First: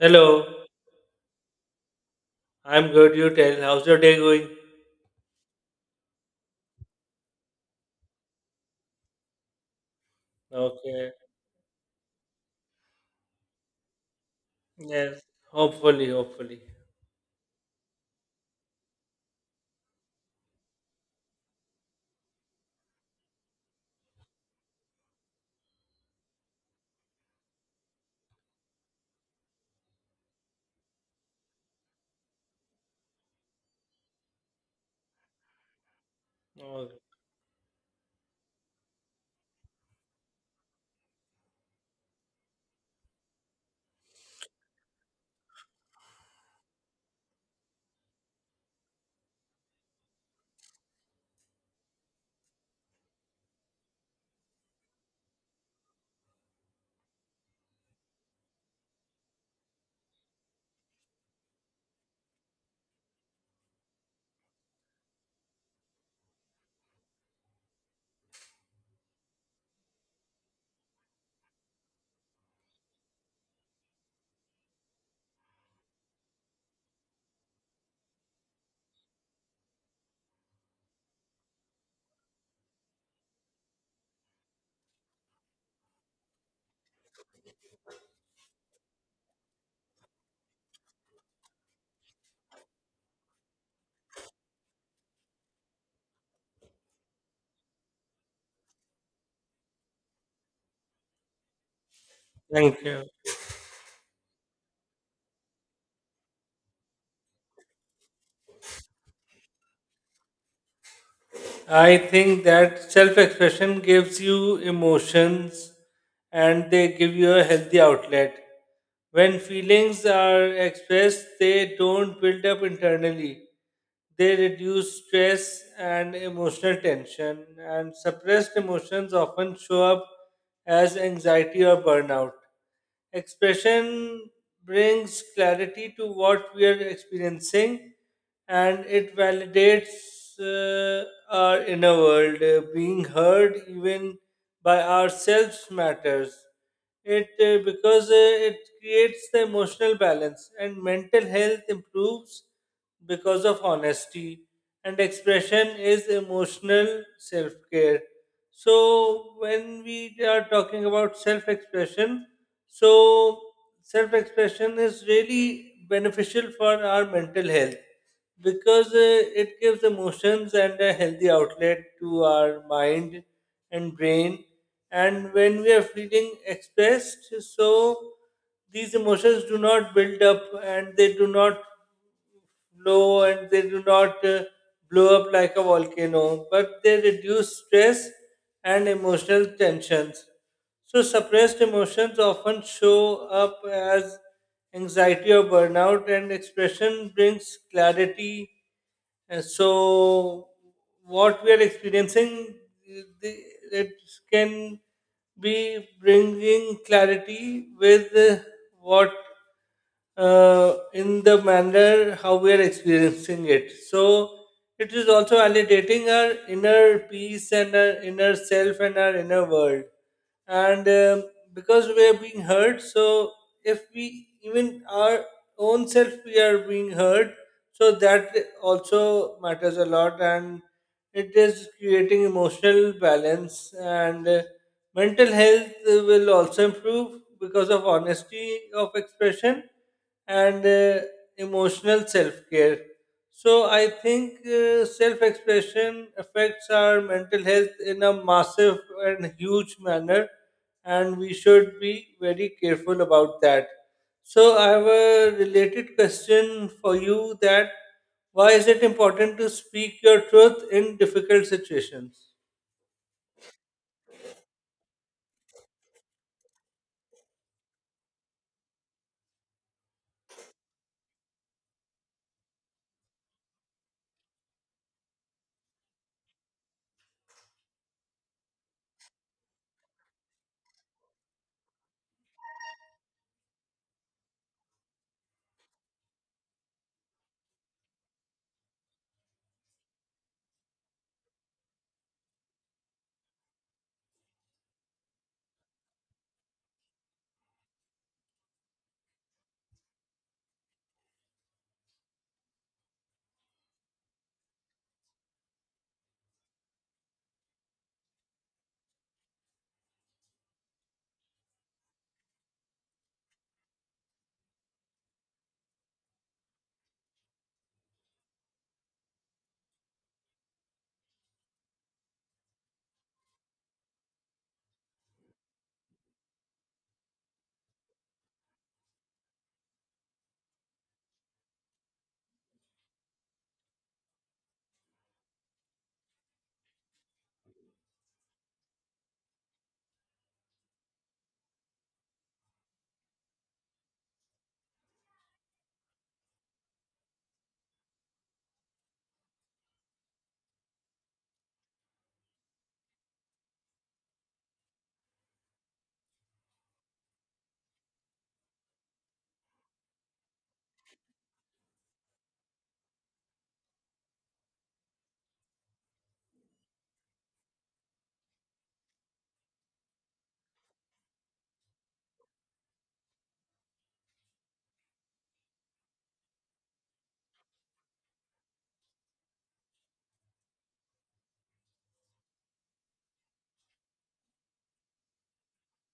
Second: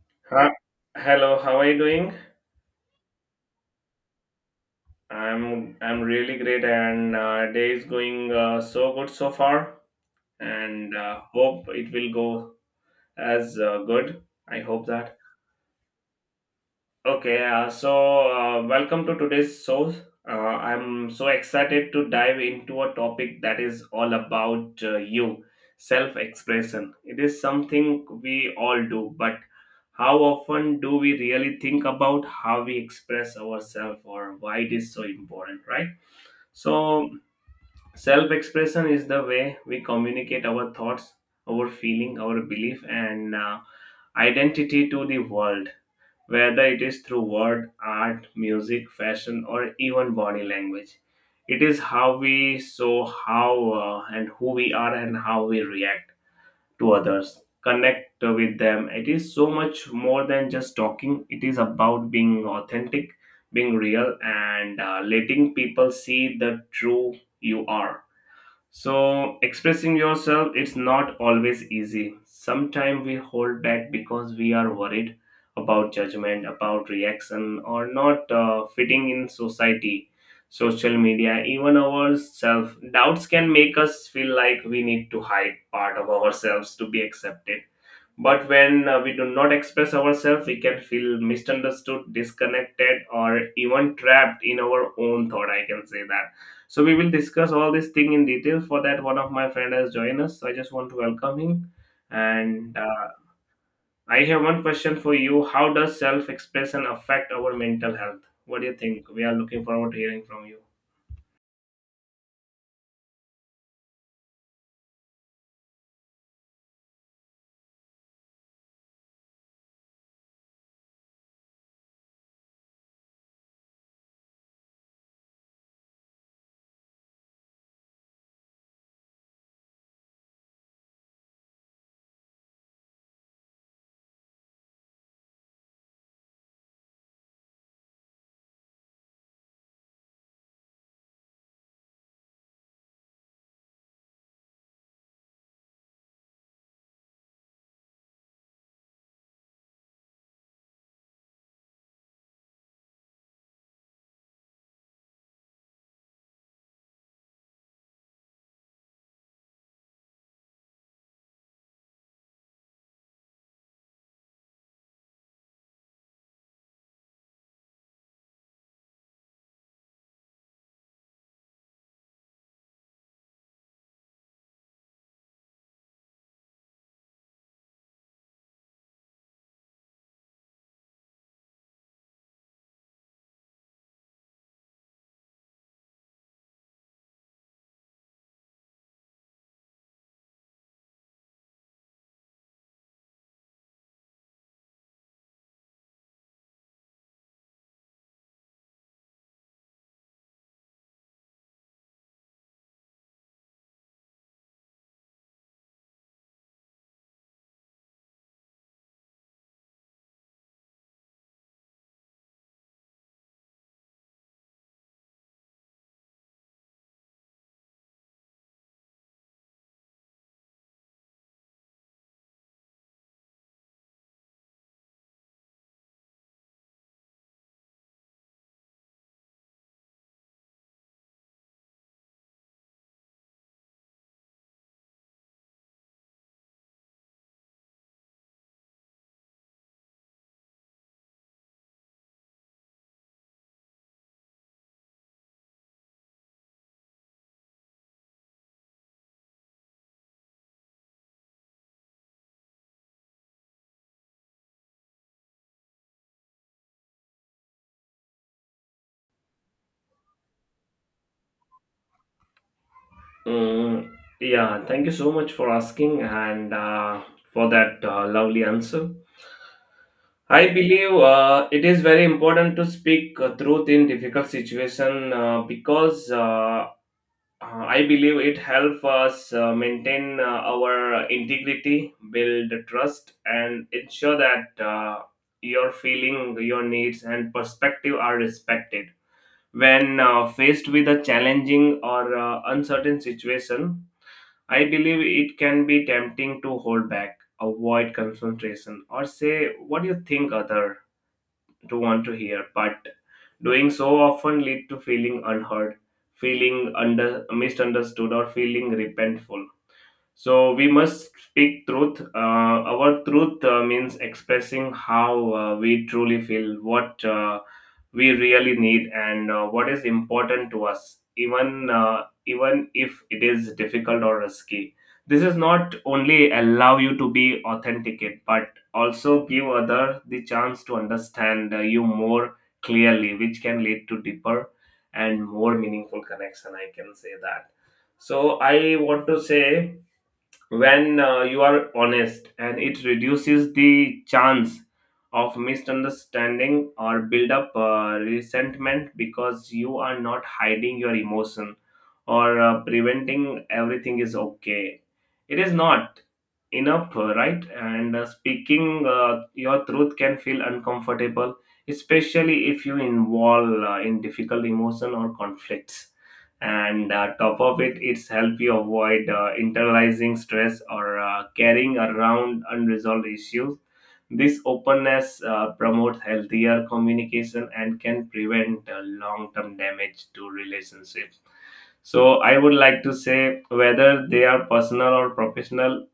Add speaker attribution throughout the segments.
Speaker 1: Hello,
Speaker 2: Ha- Hello, how are you doing?
Speaker 1: I'm good. You tell. How's your day going?
Speaker 2: I'm really great, and day is going so good so far, and
Speaker 1: Okay.
Speaker 2: hope it will go as good. I hope that.
Speaker 1: Yes. Hopefully, hopefully.
Speaker 2: Okay, welcome to today's show. I'm so excited to dive into a topic that is all about you, self expression. It is something we all do, but how often do we really think about how we express ourselves or why it is so important, right?
Speaker 1: Okay.
Speaker 2: So, self expression is the way we communicate our thoughts, our feeling, our belief, and identity to the world whether it is through word, art, music, fashion, or even body language. It is how we show how and who we are and how we react to others, connect with them. It is so much more than just talking, it is about being authentic, being real, and letting people see the true you are. So, expressing yourself, it's not always easy. Sometimes we hold back because we are worried about judgment, about reaction, or not fitting in society, social media, even ourselves. Doubts can make us feel like we need to hide part of ourselves to be accepted. But when we do not express ourselves, we can feel misunderstood, disconnected, or even trapped in our own thought. I can say that, so we will discuss all this thing in detail. For that, one of my friend has joined us. So I just want to welcome him. And
Speaker 1: Thank you.
Speaker 2: I have one question for you. How does self-expression affect our mental health? What do you think? We are looking forward to hearing from you.
Speaker 1: I think that self expression gives you emotions and they give you a healthy outlet. When feelings are expressed, they don't build up internally. They reduce stress and emotional tension, and suppressed emotions often show up as anxiety or burnout. Expression brings clarity to what we are experiencing and it validates uh, our inner world. Being heard even by ourselves matters. It creates the emotional balance and mental health improves because of honesty, and expression is emotional self care. So when we are talking about self expression, so self expression is really beneficial for our mental health because it gives emotions and a healthy outlet to our mind and brain. And when we are feeling expressed, so these emotions do not build up, and they do not blow, and they do not blow up like a volcano, but they reduce stress and emotional tensions. So, suppressed emotions often show up as anxiety or burnout, and expression brings clarity. And so, what we are experiencing, the- it can be bringing clarity with what in the manner how we are experiencing it. So it is also validating our inner peace and our inner self and our inner world. And Because we are being heard, so if we, even our own self, we are being heard, so that also matters a lot, and it is creating emotional balance. And mental health will also improve because of honesty of expression and emotional self care. So, I think self expression affects our mental health in a massive and huge manner, and we should be very careful about that. So, I have a related question for you: that why is it important to speak your truth in difficult situations?
Speaker 2: Mm, yeah, thank you so much for asking and for that lovely answer. I believe it is very important to speak truth in difficult situation because I believe it helps us maintain our integrity, build trust, and ensure that your feeling, your needs, and perspective are respected. When faced with a challenging or uncertain situation, I believe it can be tempting to hold back, avoid confrontation, or say what you think other to want to hear, but doing so often lead to feeling unheard, feeling under misunderstood, or feeling repentful. So we must speak truth. Our truth means expressing how we truly feel, what we really need, and what is important to us, even if it is difficult or risky. This is not only allow you to be authenticate, but also give other the chance to understand you more clearly, which can lead to deeper and more meaningful connection. I can say that. So I want to say, when you are honest and it reduces the chance of misunderstanding or build up resentment because you are not hiding your emotion or preventing everything is okay, it is not enough, right? And speaking your truth can feel uncomfortable, especially if you involve in difficult emotion or conflicts, and top of it, it's help you avoid internalizing stress or carrying around unresolved issues. This openness promotes healthier communication and can prevent long-term damage to relationships. So I would like to say, whether they are personal or professional,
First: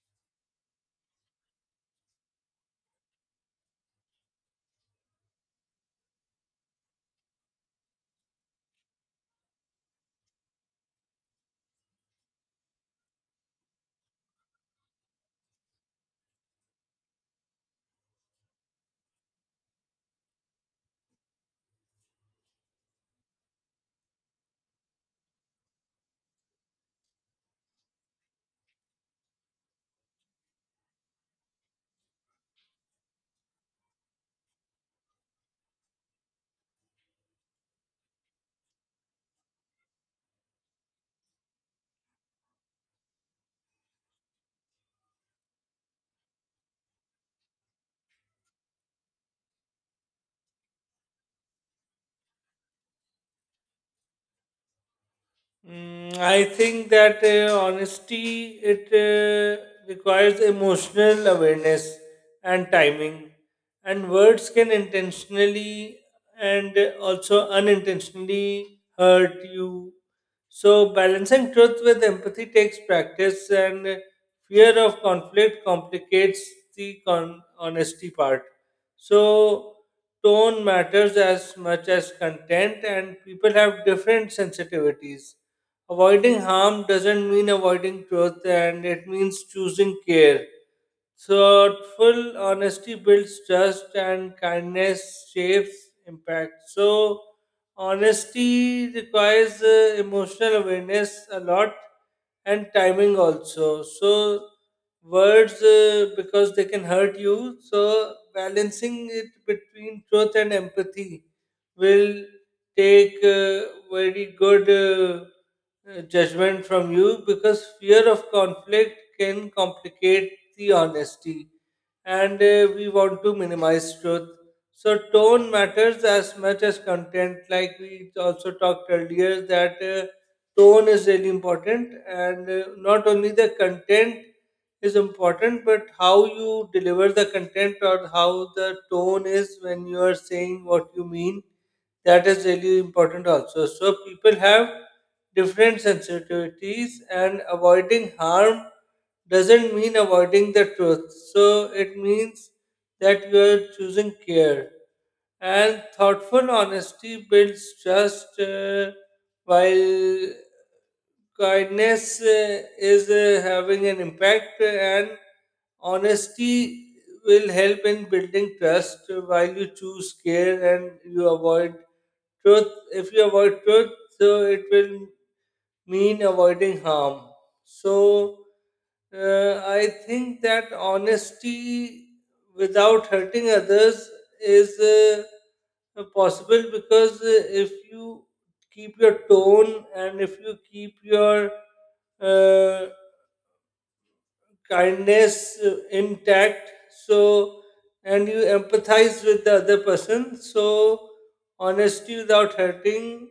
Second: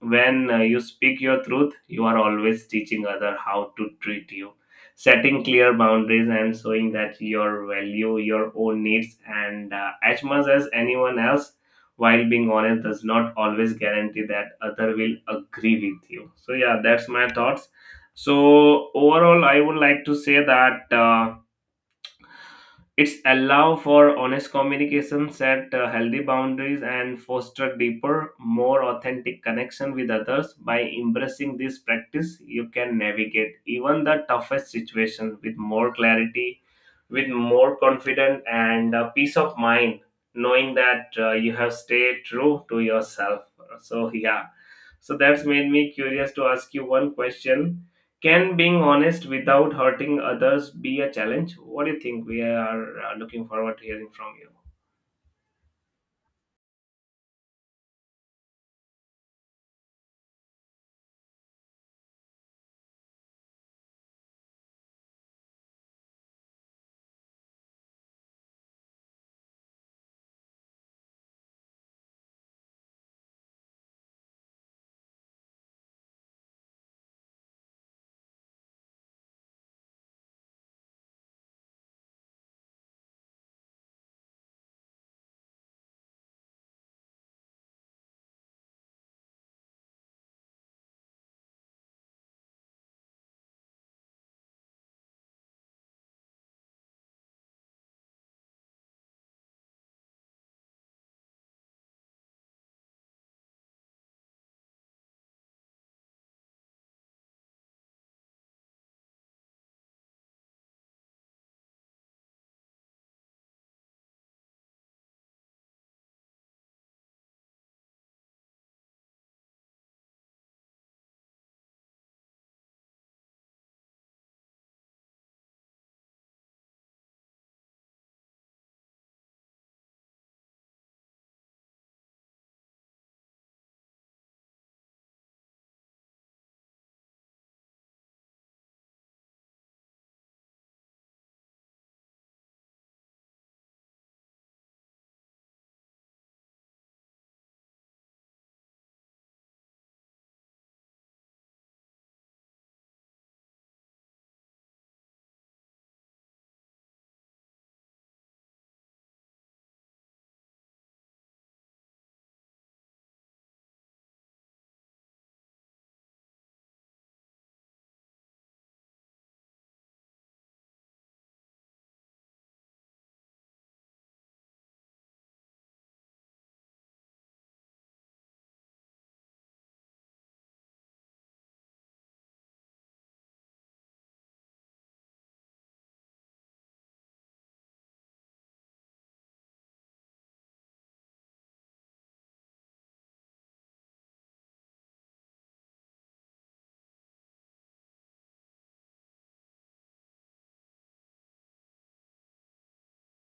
Speaker 2: when you speak your truth, you are always teaching other how to treat you, setting clear boundaries and showing that your value your own needs and as much as anyone else, while being honest does not always guarantee that other will agree with you. So yeah, that's my thoughts. So overall, I would like to say that, it's allow for honest communication, set healthy boundaries, and foster deeper, more authentic connection with others. By embracing this practice, you can navigate even the toughest situation with more clarity, with more confidence, and peace of mind, knowing that you have stayed true to yourself. So yeah, so that's made me curious to ask you one question. Can being honest without hurting others be a challenge? What do you think? We are looking forward to hearing from you.
Speaker 1: Mm, I think that honesty it requires emotional awareness and timing, and words can intentionally and also unintentionally hurt you. So balancing truth with empathy takes practice, and fear of conflict complicates the honesty part. So tone matters as much as content, and people have different sensitivities. Avoiding harm doesn't mean avoiding truth, and it means choosing care. Thoughtful honesty builds trust, and kindness shapes impact. So, honesty requires emotional awareness a lot and timing also. So, words, because they can hurt you, so balancing it between truth and empathy will take very good judgment from you, because fear of conflict can complicate the honesty, and we want to minimize truth. So, tone matters as much as content, like we also talked earlier, that tone is really important, and not only the content is important, but how you deliver the content or how the tone is when you are saying what you mean, that is really important also. So people have different sensitivities, and avoiding harm doesn't mean avoiding the truth. So it means that you are choosing care. And thoughtful honesty builds trust, while kindness is having an impact, and honesty will help in building trust while you choose care, and you avoid truth. If you avoid truth, so it will mean avoiding harm. So I think that honesty without hurting others is possible, because if you keep your tone and if you keep your uh, kindness intact, so, and you empathize with the other person, so honesty without hurting,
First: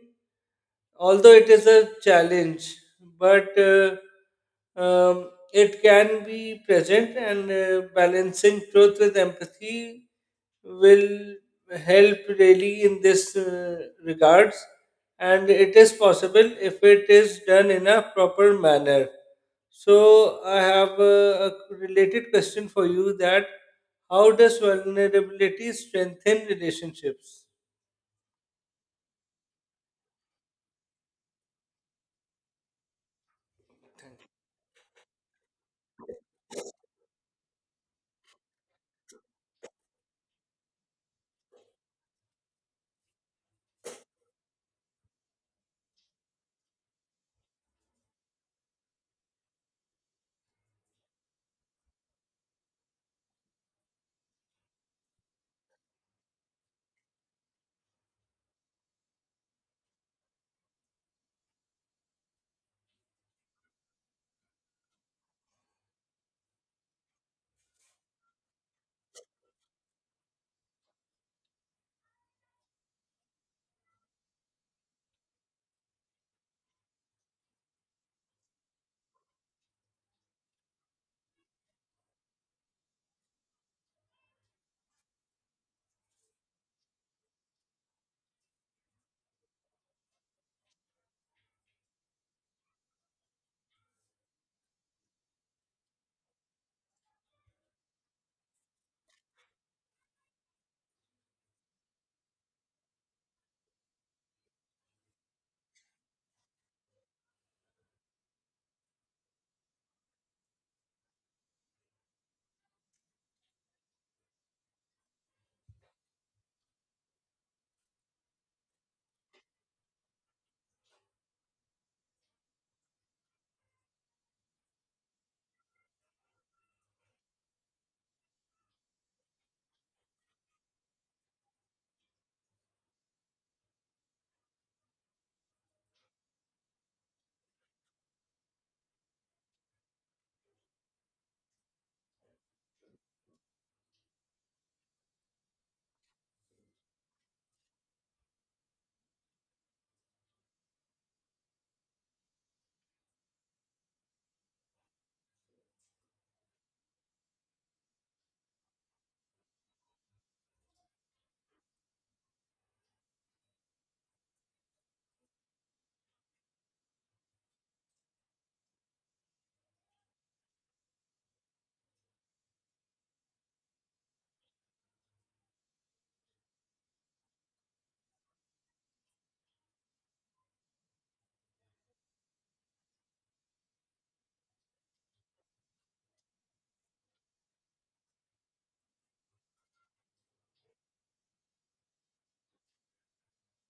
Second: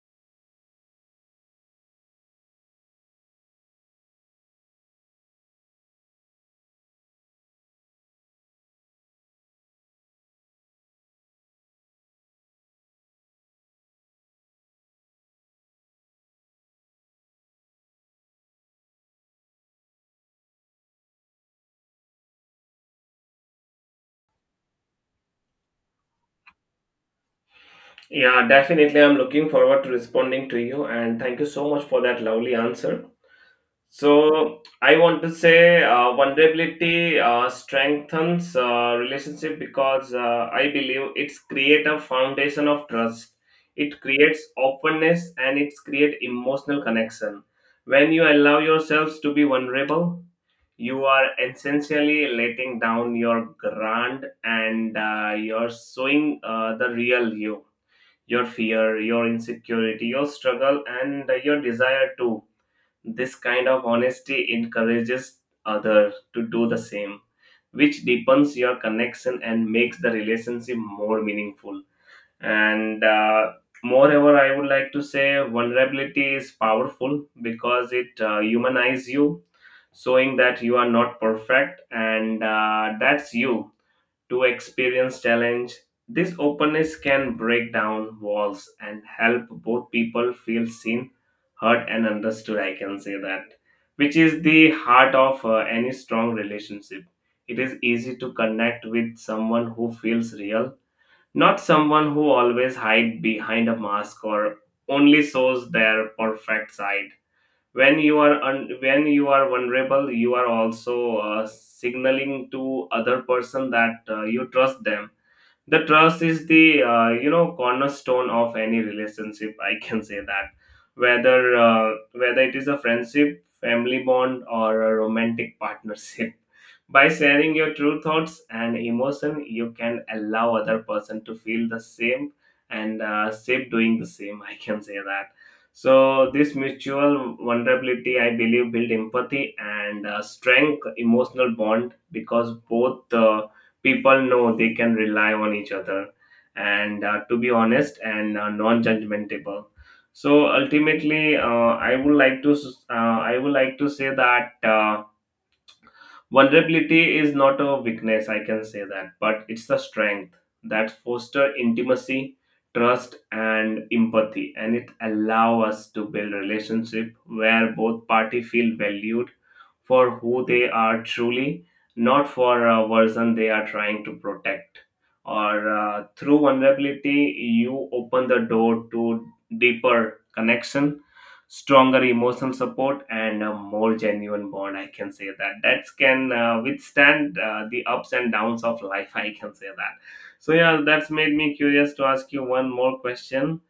Speaker 1: although it is a challenge, but it can be present, and balancing truth with empathy will help really in this regards, and it is possible if it is done in a proper manner. So I have a related question for you: that how does vulnerability strengthen relationships?
Speaker 2: Yeah, definitely. I'm looking forward to responding to you, and thank you so much for that lovely answer. So, I want to say vulnerability strengthens relationship because I believe it's create a foundation of trust. It creates openness and it's create emotional connection. When you allow yourselves to be vulnerable, you are essentially letting down your grand and you're showing the real you, your fear, your insecurity, your struggle, and your desire too. This kind of honesty encourages other to do the same, which deepens your connection and makes the relationship more meaningful. And moreover, I would like to say, vulnerability is powerful because it humanizes you, showing that you are not perfect and that's you to experience challenge. This openness can break down walls and help both people feel seen, heard, and understood. I can say that, which is the heart of any strong relationship. It is easy to connect with someone who feels real, not someone who always hide behind a mask or only shows their perfect side. When you are vulnerable, you are also signaling to other person that you trust them. The trust is the, you know, cornerstone of any relationship, I can say that. Whether uh, whether it is a friendship, family bond, or a romantic partnership, by sharing your true thoughts and emotion, you can allow other person to feel the same and save doing the same, I can say that. So this mutual vulnerability, I believe, build empathy and strength emotional bond because both people know they can rely on each other and to be honest and non-judgmental. So ultimately, I would like to say that, vulnerability is not a weakness, I can say that, but it's a strength that foster intimacy, trust, and empathy, and it allow us to build relationship where both party feel valued for who they are truly, not for a version they are trying to protect. Or through vulnerability, you open the door to deeper connection, stronger emotional support, and a more genuine bond, I can say that, that can withstand the ups and downs of life, I can say that. So yeah, that's made me curious to ask you one more question.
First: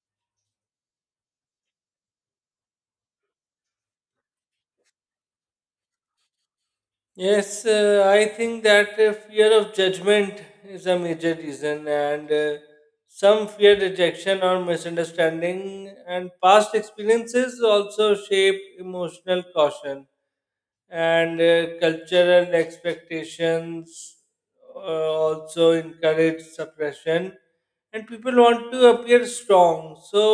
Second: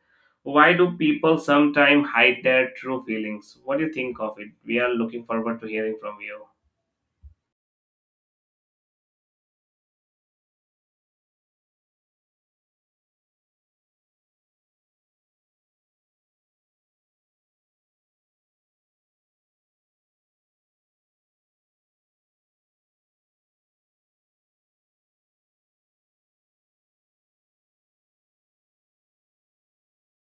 Speaker 2: Why do people sometimes hide their true feelings? What do you think of it? We are looking forward to hearing from you.
Speaker 1: Yes, I think that fear of judgment is a major reason, and some fear rejection or misunderstanding, and past experiences also shape emotional caution, and cultural expectations also encourage suppression, and people want to appear strong. So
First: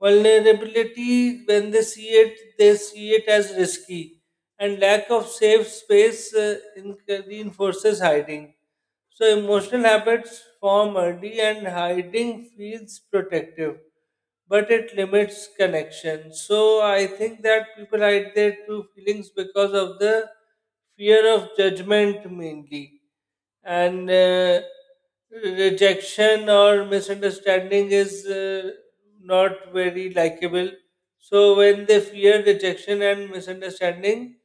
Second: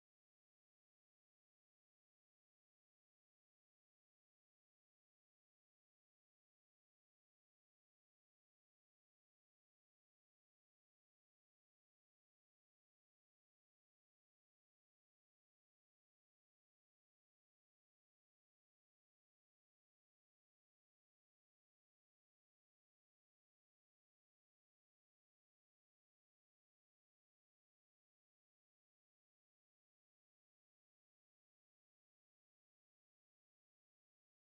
Speaker 1: vulnerability, when they see it, they see it as risky, and lack of safe space reinforces hiding. So emotional habits form early and hiding feels protective, but it limits connection. So I think that people hide their true feelings because of the fear of judgment mainly. And rejection or misunderstanding is not very likable, so when they fear rejection and misunderstanding,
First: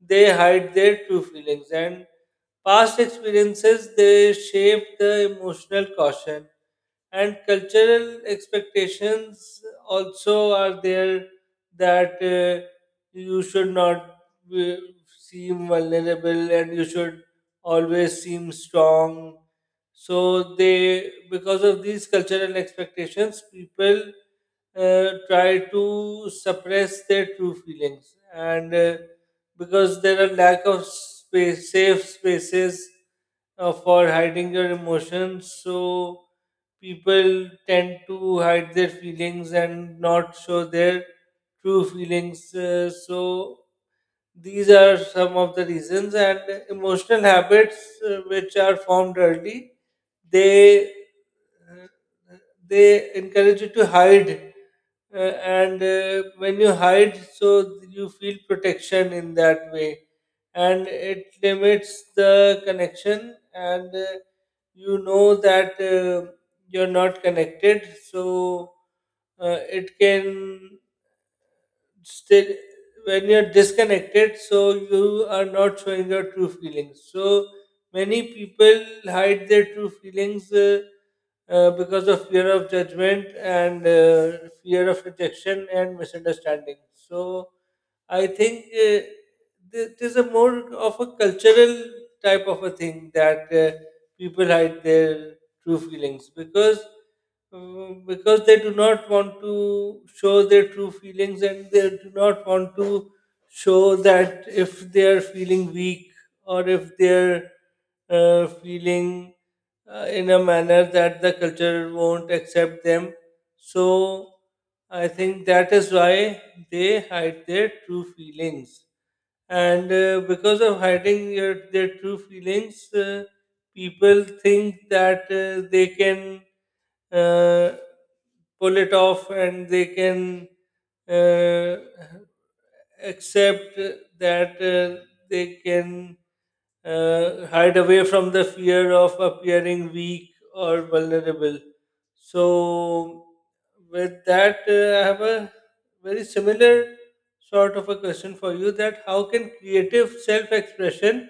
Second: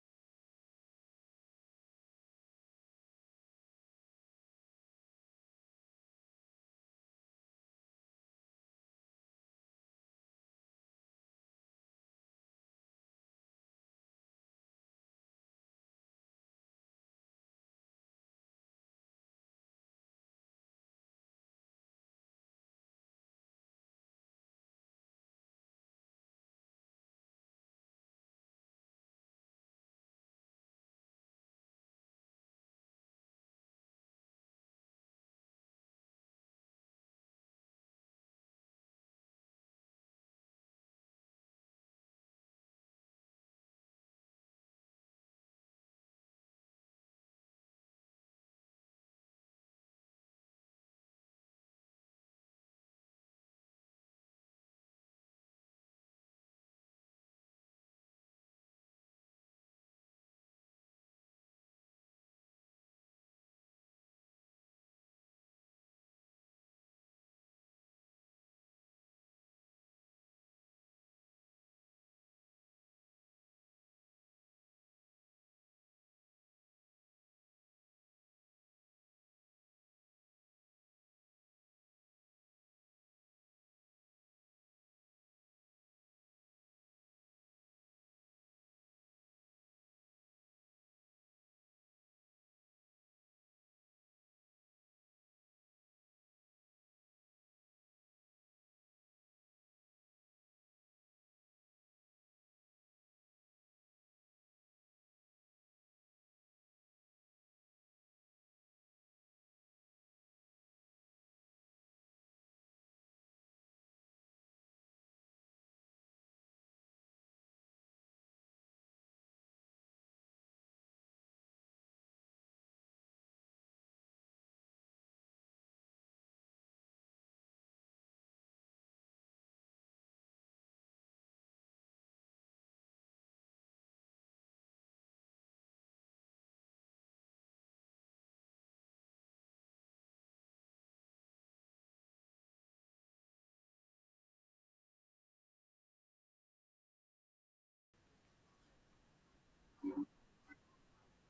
Speaker 1: they hide their true feelings. And past experiences, they shape the emotional caution. And cultural expectations also are there, that you should not uh, seem vulnerable and you should always seem strong. So they, because of these cultural expectations, people try to suppress their true feelings, and because there are lack of space, safe spaces for hiding your emotions, so people tend to hide their feelings and not show their true feelings. So these are some of the reasons, and emotional habits which are formed early, they uh, they encourage you to hide, uh, and when you hide, so you feel protection in that way, and it limits the connection, and you know that you're not connected, so it can still, when you're disconnected, so you are not showing your true feelings, so many people hide their true feelings, because of fear of judgment and fear of rejection and misunderstanding. So I think it is a more of a cultural type of a thing, that people hide their true feelings, because they do not want to show their true feelings, and they do not want to show that, if they are feeling weak or if they are feeling in a manner that the culture won't accept them. So I think that is why they hide their true feelings. And because of hiding their true feelings, people think that they can uh, pull it off, and they can uh, accept that they can hide away from the fear of appearing weak or vulnerable. So, with that, I have a very similar sort of a question for you: that how can creative self expression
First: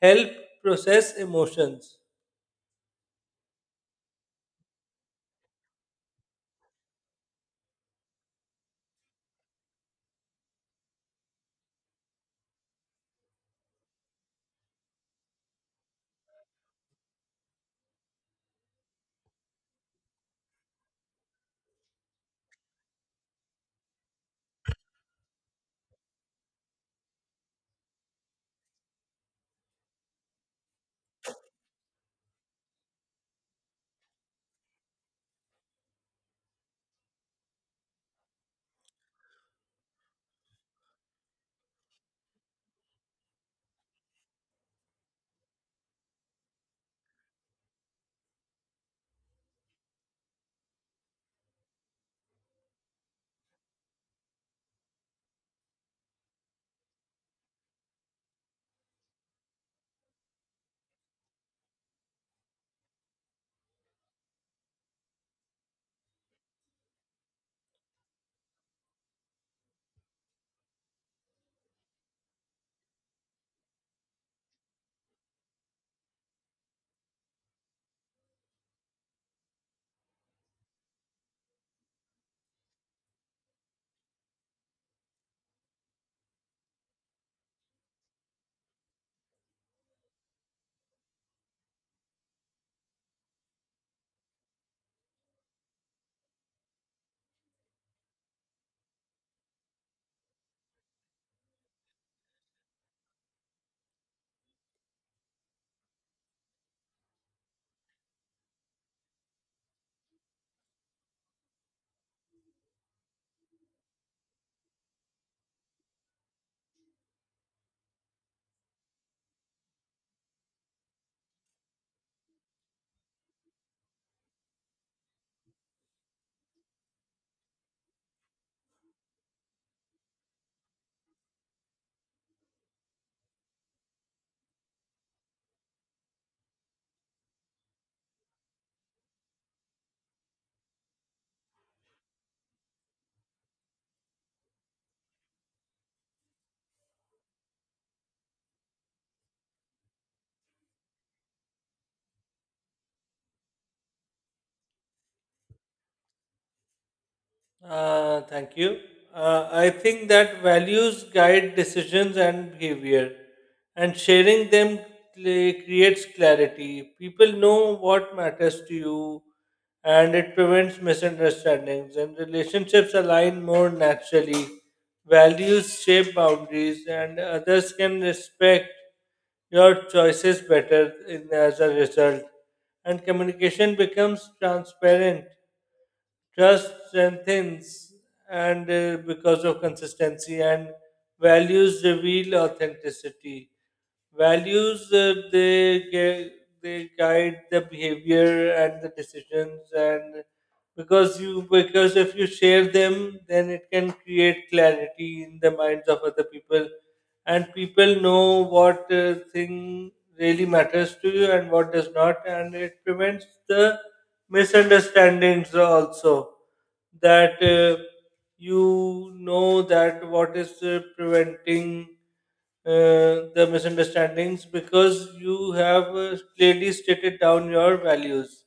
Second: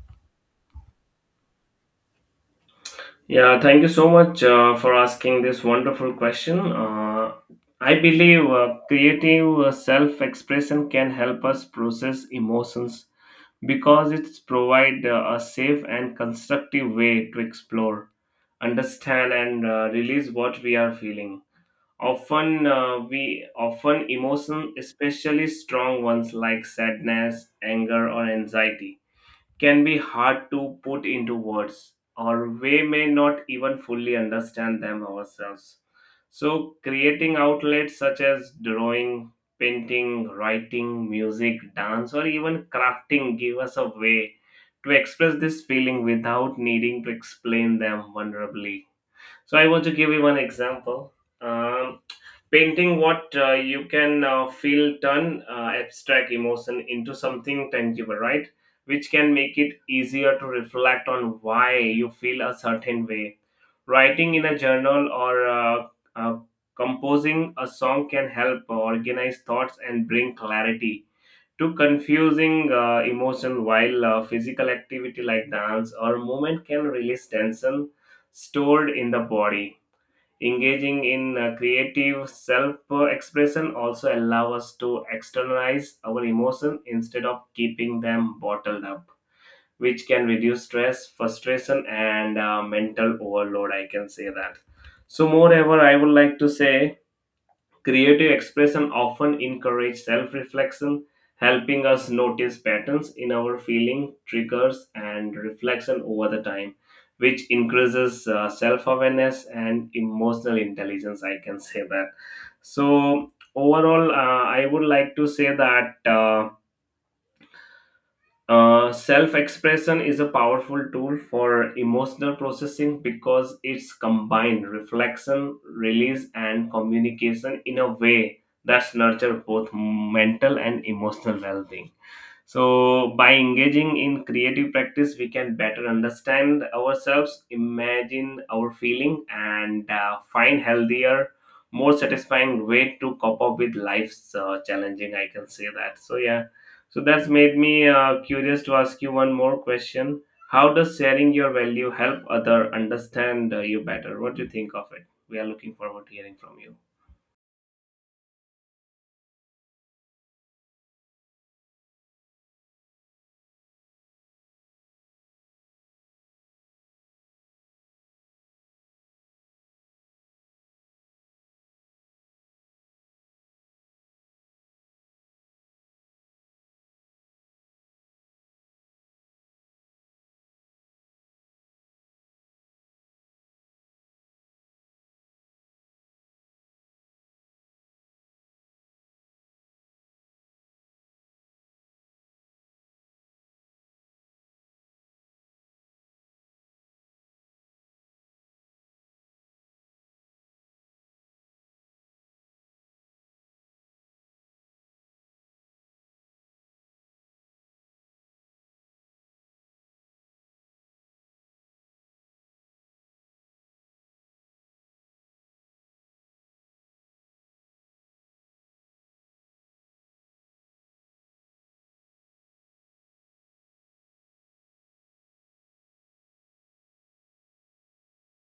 Speaker 1: help process emotions?
Speaker 2: Yeah, thank you so much for asking this wonderful question. I believe creative self-expression can help us process emotions because it provides a safe and constructive way to explore, understand, and release what we are feeling. We often emotion, especially strong ones like sadness, anger, or anxiety, can be hard to put into words, or we may not even fully understand them ourselves. So, creating outlets such as drawing, painting, writing, music, dance, or even crafting give us a way to express this feeling without needing to explain them vulnerably. So, I want to give you one example. Um, Painting what you can feel turn abstract emotion into something tangible, right, which can make it easier to reflect on why you feel a certain way. Writing in a journal or uh, composing a song can help organize thoughts and bring clarity to confusing emotion, while physical activity like dance or movement can release tension stored in the body. Engaging in creative self expression also allows us to externalize our emotion instead of keeping them bottled up, which can reduce stress, frustration, and mental overload. I can say that. So, moreover, I would like to say, creative expression often encourages self reflection, helping us notice patterns in our feeling, triggers, and reflection over the time, which increases self awareness and emotional intelligence. I can say that. So, overall, i would like to say that. Self expression is a powerful tool for emotional processing because it's combined reflection, release, and communication in a way that's nurture both mental and emotional well being. So, by engaging in creative practice, we can better understand ourselves, imagine our feeling, and find healthier, more satisfying way to cope up with life's challenging. I can say that. So, yeah. So that's made me curious to ask you one more question. How does sharing your value help other understand you better? What do you think of it? We are looking forward to hearing from you.
Speaker 1: Thank you. I think that values guide decisions and behavior, and sharing them creates clarity. People know what matters to you, and it prevents misunderstandings, and relationships align more naturally. Values shape boundaries, and others can respect your choices better as a result, and communication becomes transparent, trust strengthens, and because of consistency, and values reveal authenticity. Values, they guide the behavior and the decisions, and because you, because if you share them, then it can create clarity in the minds of other people, and people know what thing really matters to you and what does not, and it prevents the misunderstandings also, that you know that what is preventing the misunderstandings, because you have clearly stated down your values.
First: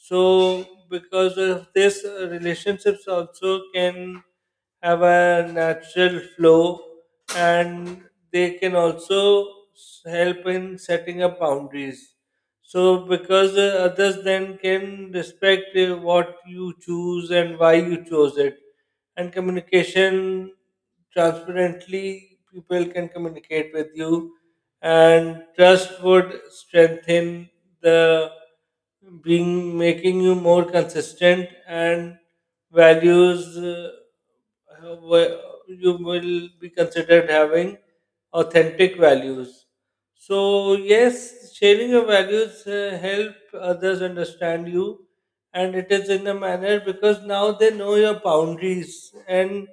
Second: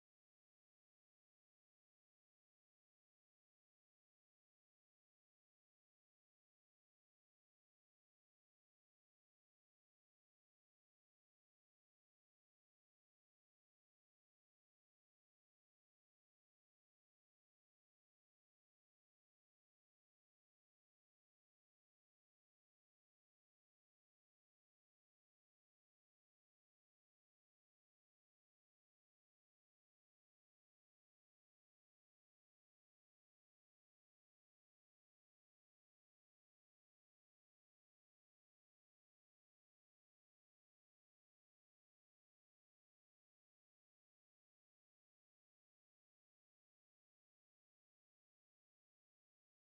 Speaker 1: So, because of this, relationships also can have a natural flow, and they can also help in setting up boundaries. So, because others then can respect what you choose and why you chose it, and communication transparently, people can communicate with you, and trust would strengthen the being, making you more consistent, and values have- you will be considered having authentic values. So yes, sharing your values help others understand you, and it is in a manner, because now they know your boundaries, and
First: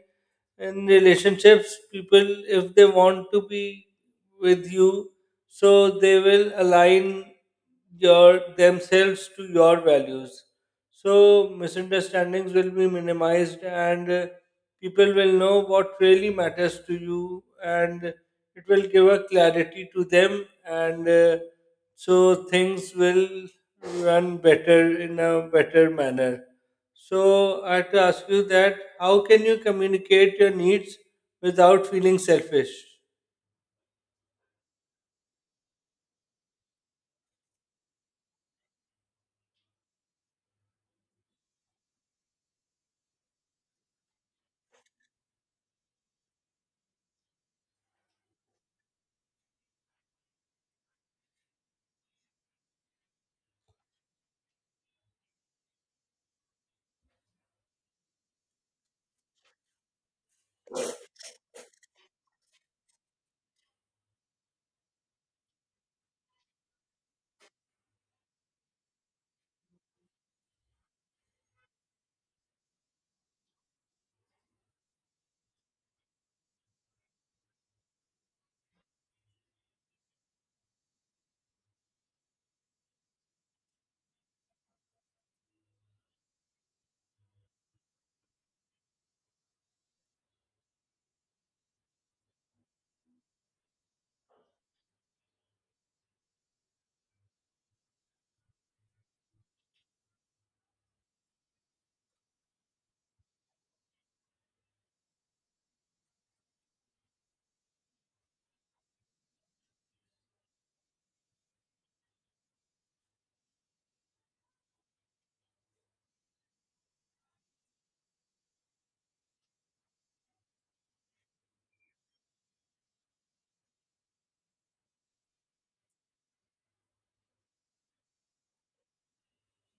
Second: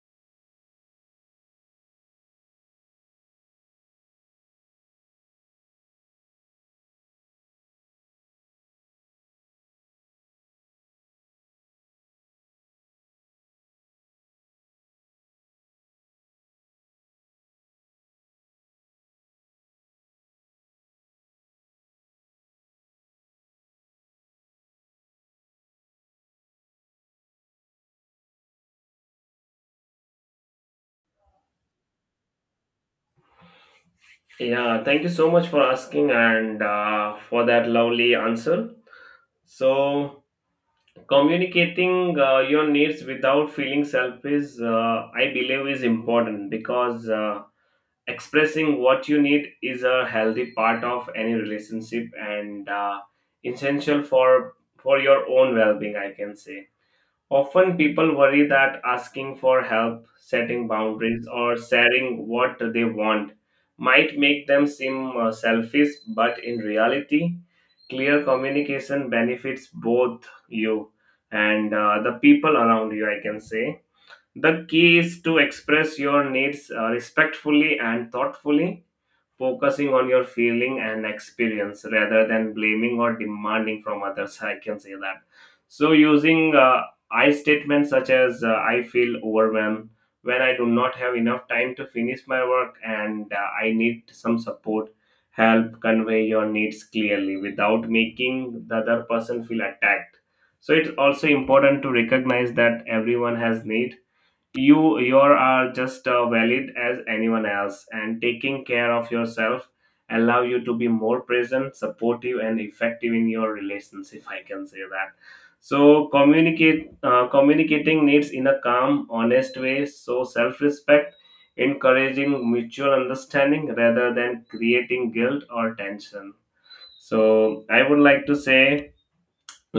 Speaker 1: in relationships, people, if they want to be with you, so they will align your themselves to your values, so misunderstandings will be minimized, and people will know what really matters to you, and it will give a clarity to them, and so things will run better in a better manner. So I have to ask you: that how can you communicate your needs without feeling selfish?
Speaker 2: Yeah, thank you so much for asking and for that lovely answer. So, communicating your needs without feeling selfish, I believe, is important because expressing what you need is a healthy part of any relationship and essential for your own well-being. I can say, often people worry that asking for help, setting boundaries, or sharing what they want might make them seem selfish, but in reality, clear communication benefits both you and the people around you, I can say. The key is to express your needs respectfully and thoughtfully, focusing on your feeling and experience rather than blaming or demanding from others, I can say that. So using I statements such as, I feel overwhelmed when I do not have enough time to finish my work and I need some support, help convey your needs clearly without making the other person feel attacked. So it's also important to recognize that everyone has needs. You are just valid as anyone else, and taking care of yourself allow you to be more present, supportive, and effective in your relations, if I can say that. So communicate communicating needs in a calm, honest way, so self-respect, encouraging mutual understanding rather than creating guilt or tension. So I would like to say,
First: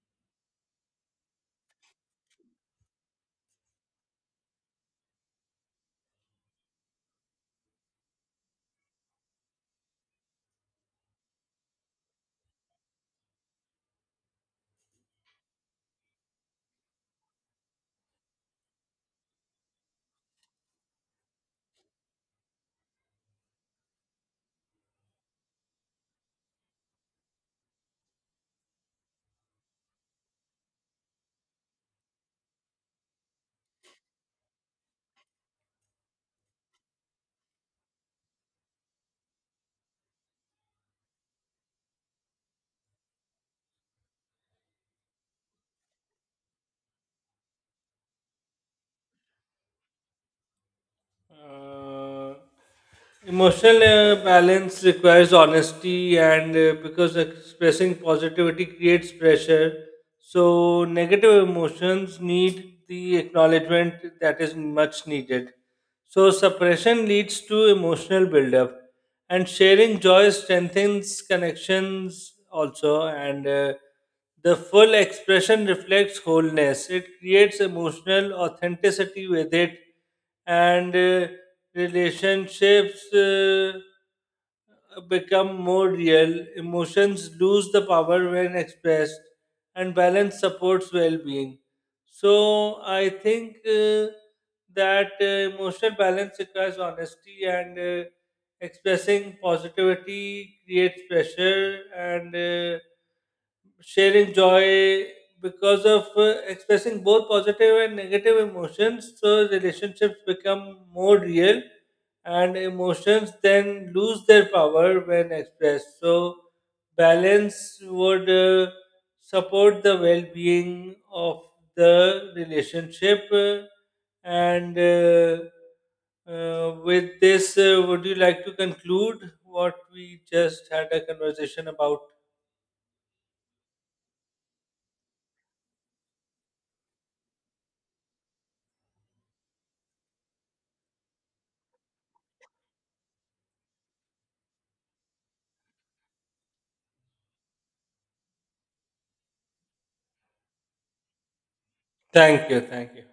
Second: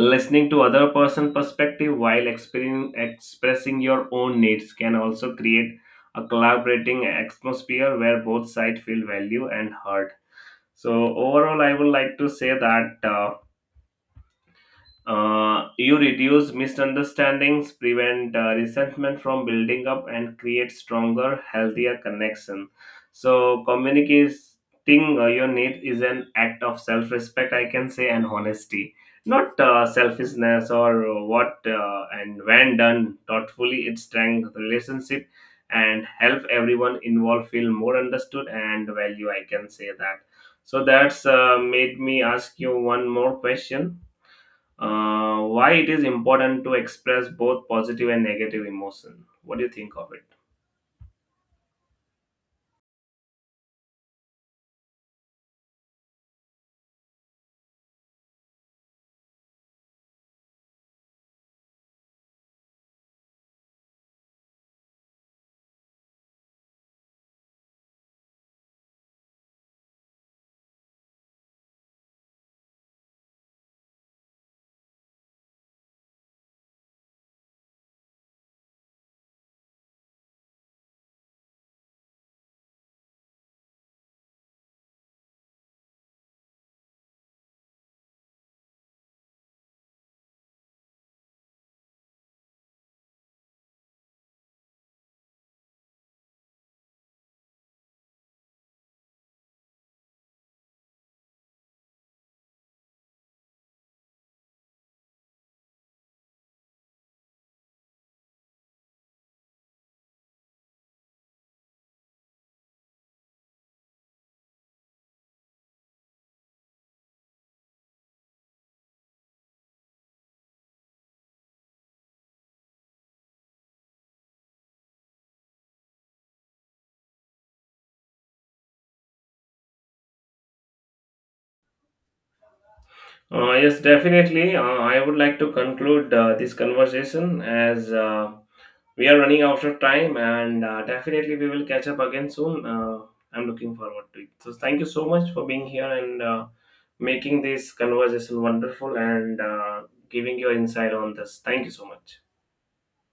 Speaker 2: listening to other person perspective while expressing your own needs can also create a collaborating atmosphere where both sides feel value and heard. So overall, I would like to say that, you reduce misunderstandings, prevent resentment from building up, and create stronger, healthier connection. So communicating your need is an act of self-respect, I can say, and honesty, not selfishness or what. And when done thoughtfully, it strengthens the relationship and help everyone involved feel more understood and value. I can say that. So that's made me ask you one more question. Why it is important to express both positive and negative emotion? What do you think of it?
Speaker 1: Uh, emotional balance requires honesty, and because expressing positivity creates pressure, so negative emotions need the acknowledgement that is much needed. So, suppression leads to emotional buildup, and sharing joy strengthens connections also. And the full expression reflects wholeness, it creates emotional authenticity with it, and relationships become more real, emotions lose the power when expressed, and balance supports well being. So, I think that emotional balance requires honesty, and expressing positivity creates pressure, and sharing joy, because of expressing both positive and negative emotions, so relationships become more real, and emotions then lose their power when expressed, so balance would support the well-being of the relationship. Uh, and With this, would you like to conclude what we just had a conversation about?
Speaker 2: Yes, definitely. I would like to conclude this conversation as we are running out of time, and definitely we will catch up again soon. I'm looking forward to it. So, thank you so much for being here and making this conversation wonderful and giving your insight on this. Thank you so much.
Speaker 1: Thank you, thank you.